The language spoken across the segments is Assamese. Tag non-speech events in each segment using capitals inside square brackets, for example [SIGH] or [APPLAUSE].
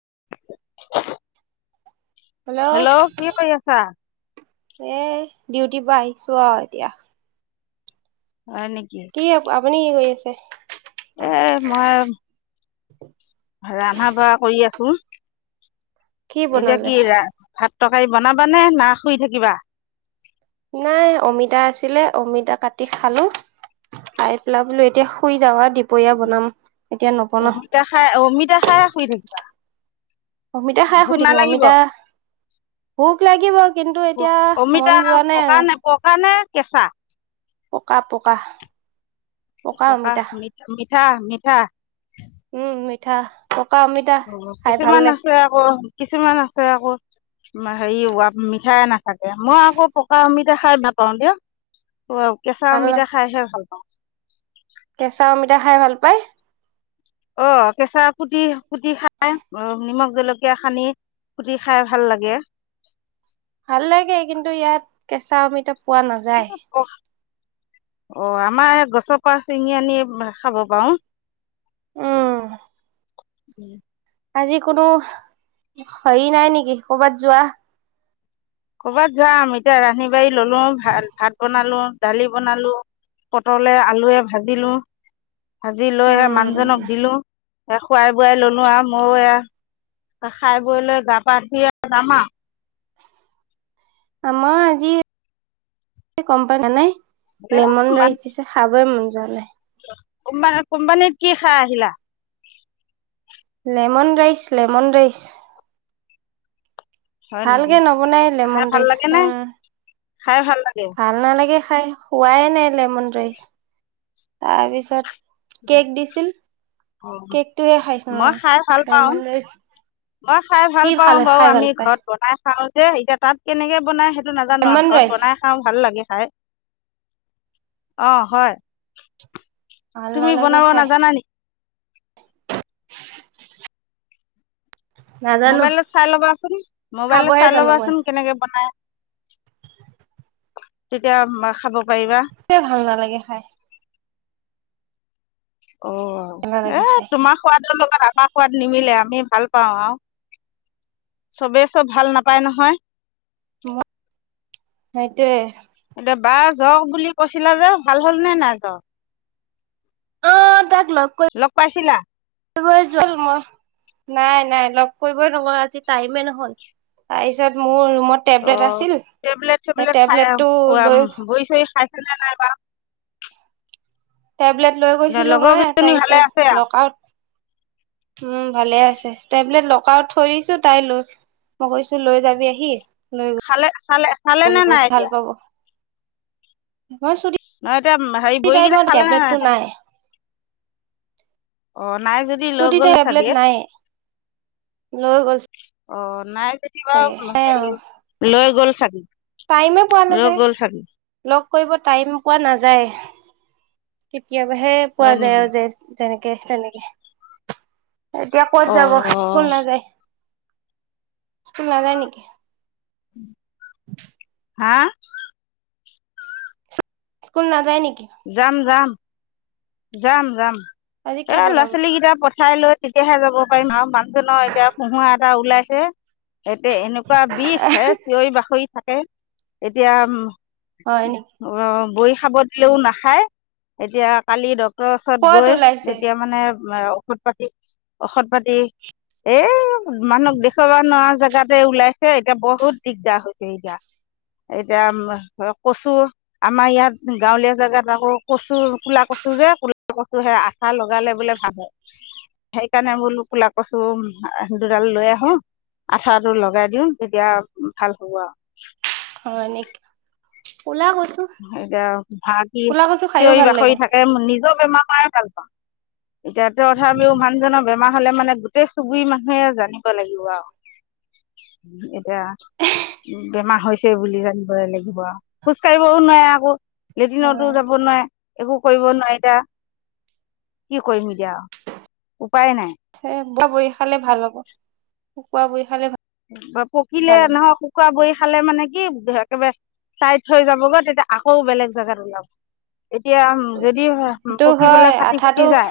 উমহ হেল্ল' কি কৰি আছা এ ডিউটিৰ পৰা আহিছো আৱ এতিয়া হয় নেকি টোপনিয়ে গৈ আছে এ মই ৰন্ধা বঢ়া কৰি আছো কি এতিয়া বনালে কি ৰা ভাত তৰকাৰী বনাবা নে না শুই থাকিবা নাই অমিতা আছিলে অমিতা কাটি খালো পাই পেলা বোলো এতিয়া শুই যাওঁ দুপৰীয়া বনাম এতিয়া নবনাও অমিতা খাই অমিতা খাই শুই থাকিবা অমিতা খাই শুই ভোক থাকিম নালাগিব মমিতা ভোক লাগিব কিন্তু পক এতিয়া মন অমিতা যোৱা নাই পকা আৰু নে পকা নে কেঁচা পকা পকা পকা মিঠা মিঠা উম মিঠা পকা অমিতা অ খাই ভাল কিছুমান লাগে আছে আকৌ কিছুমান আকৌ হেৰি মিঠাই নাথাকে মই আকৌ পকা অমিতা খাই ভাল পাওঁ দিয়া কেঁচা ভাল ন। অমিতা খাইহে ভাল পাওঁ পাই অ কেঁচা কুটি কুটি খাই নিমখ জলকীয়া খানি কুটি খাই ভাল লাগে ভাল লাগে কিন্তু ইয়াত কেঁচা অমিতা পোৱা নাযায় অ আমাৰ গছৰ পৰা ছিঙি আনি খাব পাৰো উম [UNINTELLIGIBLE] আজি কোনো হেৰি নাই নেকি কৰ'বাত যোৱা কৰ'বাত যাম এতিয়া ৰান্ধি বাঢ়ি ললো ভাত ভাত বনালো দালি বনালো পটলে আলুৱে ভাজিলো আজি লৈ আহে মানুহজনক উম দিলো এ খুৱাই বোৱাই ললো আৰু মইয়ো এ খাই বৈ লৈ গা পা ধুইয়ে যামা আমাৰ আজি গম পাই কিনেনাই আৰু লেমন ৰাইচ খাবই মন ভালে কোম্পানীত কোম্পানীত কি খাই আহিলা লেমন ৰাইচ লেমন ৰাইচ হয় নেকি ভালকে নবনাই খাই লেমন ভাল লাগে ৰাইচ নে উম খাই ভাল লাগে ভাল নালাগে খাই হোৱাই নাই লেমন ৰাইচ তাৰপিছত কেক দিছিল কেকটোহে খাইছো অ মই খাই ভাল পাওঁ লেমন ৰাইচ মই খাই কি ভাল পাওঁ বাৰু খাই ভাল আমি পায় ঘৰত বনাই খাওঁ যে এতিয়া তাত কেনেকে বনাই টো নাজানো লেমন ঘৰত ৰাইচ বনাই খাওঁ ভাল লাগে অ হয় ভাল তুমি নালাগে বনাব খাই নাজানা নেকি নাজানো মোবাইলত চাই ল'বাচোন মোবাইলত খাবহে চাই জানো মই ল'বাচোন কেনেকে বনাই তেতিয়া খাব পাৰিবা তে ভাল নালাগে খাই অ ভাল এ নালাগে খাই তোমাৰ খোৱা লগত আমাক সোৱাদ নিমিলে আমি ভাল পাওঁ আৰু চবে চব ভাল নাপায় নহয় সেইটোৱে এতিয়া বা যো বুলি কৈছিলা যে ভাল হল নে নাই ত অ লগ পাইছিলা ই নাই নাই লগ কৰিবই নকৰো আজি টাইমে নহল তাৰ পিছত ত টেবলেট সেই চেবলেট খাই টেবলেটটো লৈ বহ চহ খাই নাই বা টেবলেট লৈ গৈছিলো মই ভালে আছে তাৰপিছত লগত উম ভালে আছে টেবলেট লকাৰত থৈ দিছো তাই লৈ মই কৈছো লৈ যাবি আহি খালে খালে খালে নে গলকৈ নাই ভাল এতিয়া পাব ম ন এয়া হেৰি বইকেইটা খালে নে নাই অ নাই যদি লৈ চুটিতে গ'ল তেবলেট চাগে নাই লৈ গৈছে অ নাই কিবা লৈ গ'ল খাৰ [UNINTELLIGIBLE] টাইমে পোৱা নাযায় লগ কৰিব টাইম পোৱা নাযায় কেতিয়াবাহে পোৱা হয় যায় নেকি আৰু তেনেকে তেনেকে এতিয়া কত অ যাব স্কুল নাযায় স্কুল নাযায় নেকি উম হা স্কুল নাযায় নেকি যাম যাম যাম যাম আজি কি এ ল'ৰা বনাব ছোৱালীকেইটা প চাই লৈ তেতিয়াহে যাব পাৰিম আৰু মানুহজনৰ এতিয়া পোহা এটা ওলাইছে এতে এনেকুৱা বিষ হে চিঞৰি বাকৰি থাকে হয় নেকি এতিয়া অ বই খাব নাখায় এতিয়া কালি ড ডক্তৰ ওচৰত ক'ত গৈ ওলাইছে যেতিয়া মানে মাৰ ঔষধ পাতি ঔষধ পাতি এ মানুহ দেখুৱাবা নোৱাৰা য যাতে ওলাইছে এতিয়া বহুত দিগদাৰ হৈছে এতিয়া এতিয়া কচু আমাৰ ইয়াত গাঁৱলীয়া জাগাত আকৌ কচু কুলা কচু যে কা কচু সে আঠা লগালে বোলে ভাল হয় সেইকাৰণে বোলো কলা কচু দুডাল লৈ আহো আঠাটো লগাই দিওঁ তেতিয়া ভাল হব আও অ এনেক এতিয়া ভ ক'লা কচু খাইও চিঞৰি ভাল লাগে বাখৰি থাকে নিজৰ বেমাৰ প ভাল পাওঁ এতিয়াতে তথাপিও মানুহজনৰ বেমাৰ হলে মানে গোটেই চুবুৰি মানুহে জানিব লাগিব আও এতিয়া বেমাৰ হৈছে বুলি জানিবই লাগিব আৰু খোজ কাঢ়ি ক ন আকৌ [UNINTELLIGIBLE] অ লেট্ৰিনতো যাব নোৱাৰে একো কৰিব নোৱাৰি এতিয়া কি কৰিম এতিয়া উপায় নাই হে ব বৰি খালে ভাল হ'ব শুকোৱা বই খালে ভাল হব বা পকিলে নহক শুকুৰা বৈ খালে মানে কি একেবাৰে চাই থৈ যাব গৈ তেতিয়া আকৌ বেলেগ জাগাত ওলাব এতিয়া যদি সেইটো পকি হয় পেলাই খাটি আঠাটো ফুটি যায়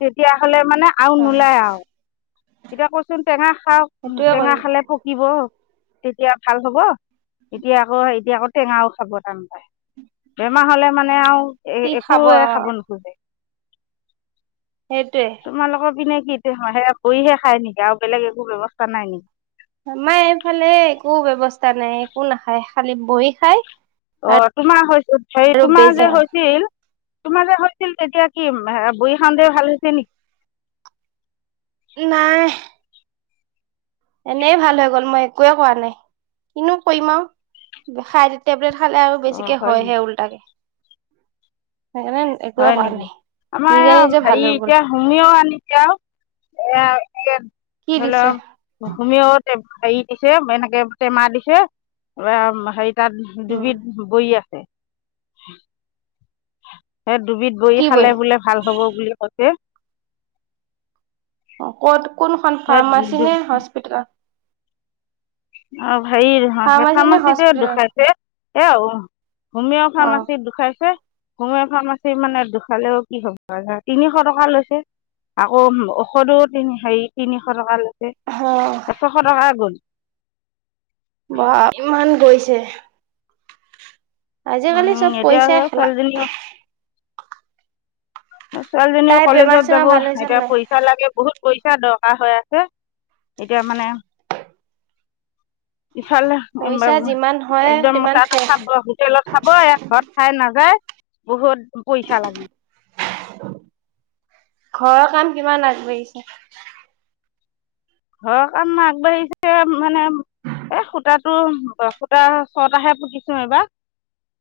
তেতিয়াহলে মানে আৰু হয় নোলায় আৰু এতিয়া কচোন টেঙা খা উ সেইটোয়ে তেঙা কৰিব খালে পকিব তেতিয়া ভাল হ'ব এতিয়া আকৌ এতিয়া আকৌ টেঙাও খাব টান পায় বেমাৰ হলে মানে আৰু একোযে খাব নোখোজে সেইটোয়ে তোমালোকৰ পিনে সেটো কৰিহে খাই নেকি আৰু বেলেগ একো ব্যৱস্থা নাই নেকি আমাৰ এইফালে একো ব্যৱস্থা নাই একো নাখায় খালি বহি খায় অ তোমাৰ হৈছিল হেৰি তোমাৰ বেজি যে হৈছিল তোমাৰ হৈছিল তেতিয়া কি বহী খানদ ভাল হৈছে নেকি নাই এনেই ভাল হৈ গ'ল মই একোৱে কোৱা নাই কিনো কৰিম আৰু খাই টেবলেট খালে আৰু অঁ বেছিকে হয় নেকি হয়হে উল্টা কে [UNINTELLIGIBLE] হয় নেকি আমাৰ নিজে ভাল হেৰি হৈ গ'ল এতিয়া শুমিও আনিছে আৰু এ [UNINTELLIGIBLE] কি হল দিছে হোমিওটে হেৰি দিছে এনেকে টেমা দিছে হে তাত উম দুবিধ বই আছে [UNINTELLIGIBLE] [UNINTELLIGIBLE] এ দুবিধ বহি কি বৈ খালে বোলে ভাল হ'ব বুলি ক হ ক'ত কোনখন ফাৰ্মাচী সেই নে হস্পিতেলত অ হেৰি নহয় ফাৰ্মাচী নে ফাৰ্মাচীতে হস্পিতেলত দুখাইছে এয়া হমিঅ' অ ফাৰ্মাচিত দুখাইছে সমেও ফাম আছে মানে দুখালেও কি হ'ব তিনিশ টকা লৈছে আকৌ ওষধো তিনি হেৰি তিনিশ টকা লৈছে অ এশশ টকা গ'ল বা ইমান গৈছে যে আজিকালি উম চব এতিয়া পইচাই খেলা ছোৱালীজনীও ছোৱালীজনীও তাইৰ বেমাৰ কলেজত যাব চেমাৰ ভাল হৈছে নে এতিয়া নাই পইচা লাগে বহুত পইচা দৰকাৰ হৈ আছে এতিয়া মানে ইফালে পইচা যিমান হয় একদম সিমান তাত শেষ খাব হোটেলত খাব এ ঘৰত খাই নাযায় বহুত পইচা লাগে ঘৰৰ কাম কিমান আগবাঢ়িছে ঘৰৰ কাম আগবাঢ়িছে মানে এ খুঁটাটো খুটা ছটাহে পুতিছো এইবাৰ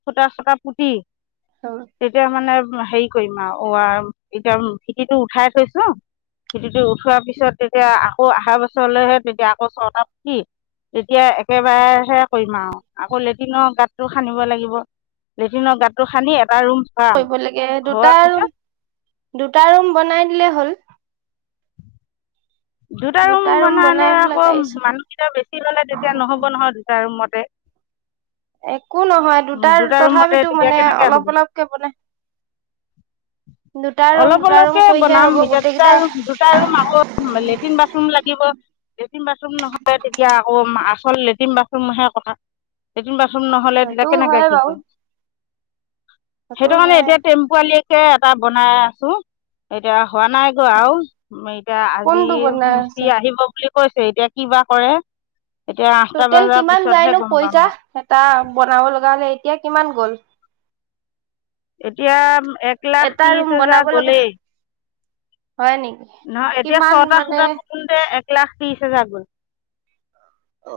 খুত ছটা পুতি কৰিব তেতিয়া মানে হে কি কৰিম আৰু এতিয়া ভিটিটো উঠাই থৈছো ভেটিটো উঠোৱাৰ পিছত তেতিয়া আকৌ আহা বছৰলৈহে তেতিয়া আকৌ ছটা পুতি তেতিয়া একেবাৰেহে কৰিম আৰু আকৌ লেটিনৰ গাঁতটো খানিব লাগিব লেটিনৰ গাঁতটো খান্দি এটা ৰুম ভৰাম কৰিব লাগে দুটা ভৰোৱাৰ পিছত আৰু দুটা ৰুম বনাই দিলে হ'ল দুটা ৰুম বনাই বনালে পেলাই আকৌ তাৰপিছত মানুহকেইটা বেছি ললে তেতিয়া নহ'ব নহয় দুটা ৰুমত এক। একো নহয় দুটাৰ দুটা ৰুমতে তথাপিতো তেতিয়া মানে কেনেকৈ অলপ হ'ব অলপকে বন দুটা ৰুম অলপ দুটা ৰুম অলপকৈ কৰিহে বনাম হব এতিয়া গোটেই কেইটাই। লেতিন বাৰুম লাগিব। লেটিন বাথৰুম নহয় তেতিয়া আকৌ। লেটিন বাথৰু হে কথা লেটিন বাথৰুম। ৰুম নহ'লে সেইটো বেৰেক। এতিয়া হয় কি বাৰু কৰি। সেইটো কাৰণে এতিয়া টেম্পালিয়ে। লেটিন এটা বনাই আছো এতিয়া। হোৱা নাই গৌ আৰু এতিয়া আজি কোনটো বনাই আছে মিস্ত্ৰী আহিব বুলি। কৈছে এতিয়া কি বা কৰে। এতিয়া আঠটা টোটেল বজাৰ কিমান পিছতহে যায়নো গম পাম পইচা এটা বনাব লগা হলে। এতিয়া কিমান গ'ল। এতিয়া। এক লাখ এটা ৰুম ত্ৰিশ বনাব হোজাৰ লগা গলেই। হয় নেকি নহয় এতিয়া কিমান ছটা মানে সুতা পোতোতে এক লাখ। ত্ৰিছ হাজাৰ গল। অ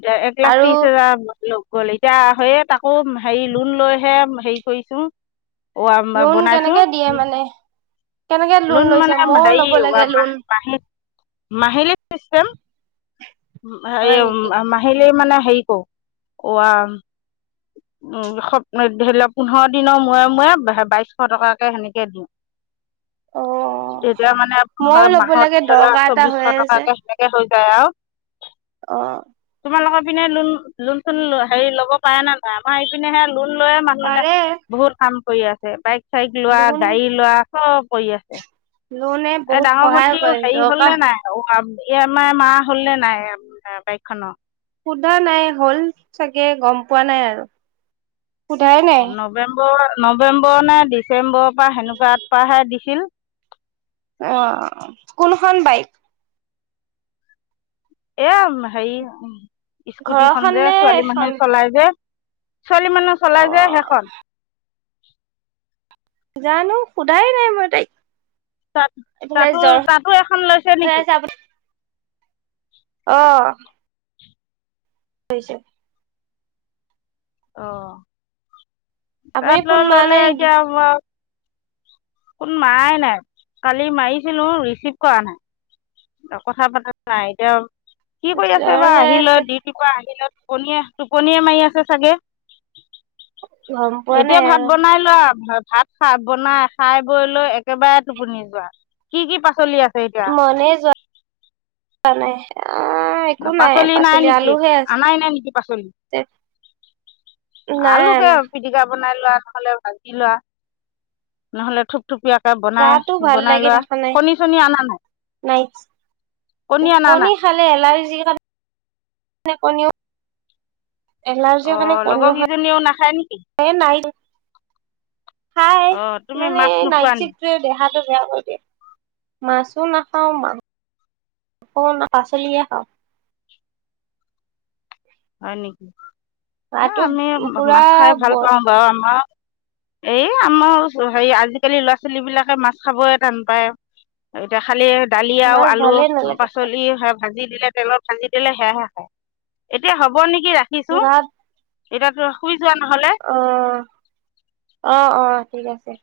এতিয়া এক লাখ আৰু ত্ৰিশ হাজাৰ। লগ গ'ল এতিয়া সেইয় তাকো হেৰি লোন লৈহে হেৰি কৰিছো। লোন কেনেকে দিয়ে মানে। কেনেকে লোন লৈছে মানে মোও হেৰি ল'ব লাগে লোন। মাহিলী মাহিলী। চিষ্টম। সেই হয় নেকি মাহিলী মানে। হেৰি কৰো অ উ ধৰি লওক পোন্ধৰ দিনৰ মূৰে মূৰে বাইশ টকাকে সেনেকে দিওঁ। অ তেতিয়া মানে মইও হয় ল'ব মাহত লাগে ধ লওক দৰকাৰ এটা চবিশ হৈ টকাকে সেনেকে হৈ। হে আৰু। আহ। তোমালোকৰ পিনে লোন লোন চোন হেৰি ল'ব পাৰে নে নাই আমাৰ সি পিনেহে। লোন লৈয়ে মানুহে পাৰে বহুত কাম। কৰি আছে বাই। চাইক লোৱা লোন গাড়ী লোৱা। অ কৰি আছে লোনে এ বহুত ডাঙৰ সহায় ভণ্টি কৰে হেৰি হল দৰকাৰ নে নাই আৰু ই এম আই মাৰা হল ন নাই বাইক খনৰ সোধা নাই হ'ল চাগে গম পোৱা নাই আৰু সোধাই নাই নৱেম্বৰ নৱেম্বৰ নে ডিচেম্বৰৰ পৰা সেনেকুৱা পৰাহে দিছিল অ কোনখন বাইক এম হেৰি স্কুটি খন ঘৰখন যে নে ছোৱালী এখন মানুহে চলাই যে ছোৱালী মানুহ অ চলাই যায় সেইখন [UNINTELLIGIBLE] জানো সোধাই নাই মই তাইক তাত এইফালে তাতো জ্বৰ তাতো এখন লৈছে নেকি অহ স্চয় [UNINTELLIGIBLE] অহ আপুনি তাত ল ফোন মৰা ললে নাই নেকি এতিয়া মই কোন মাৰাই নাই কালি মাৰিছিলো ৰিচিভ কৰা নাই কথা পাতা নাই এতিয়া কি কৰি আছে জ্বৰ বাৰ হৈ আহিলত আছে দিউতিপা আহিলত টোপণিয়ে টোপনিয় মাৰি আছে চাগে গম পোৱা এতিয়া নাই ভাত আৰু বনাই লোৱা ভাত ভাত খা বনাই খাই বৈ লৈ একেবাৰে টোপনি যোৱা কি কি পা পাচলি আছে এতিয়া ৱা নাই আহ একো পাচলি নাই নেকি আলুহে আছে আনাই নাই নেকি পাচলি নাই আলুকে অনা পিটিকা বনাই ল লোৱা নহলে ভাজি লোৱা নহ'লে থুপ থুপীয়াকে বনাই গাটো ভাল বনাই লাগি লোৱা থকা নাই কণী চনী অনা নাই নাইট কণী অনা নাই লাৰ্জি বাবে কণিও অ লগৰ কিজনীও নাখা হয় নেকি । হাই অ তুমি মানে মাছ নাইট নোখোৱা নেকি চিফ্ট যে দেহাত । পেটতো বেয়া কৰি দিয়ে। মাছো নাখাও, মাংসো নাখাও, পাচলিয়ে খাও । হয়নি । নাই গাটো আমি পুৰা মাছ খাই ভাল বদ পাও বাৰু আমাৰ । এই আমাৰ হেৰি আজিকালি ল'ৰা-ছোৱালী বিলাকে মাছ খাব টান পায় এতিয়া খালি । দালি আৰু মাছ ভালে নালাগে আলু-পাচলি সেই - ভাজি দিলে, তেলত ভাজি দিলে সেয়াহে খায় । এতিয়া হ'ব নেকি । কি ৰাখিছো । এতিয়াতো শুই । অহ অ'- অ' । ঠিক আছে ।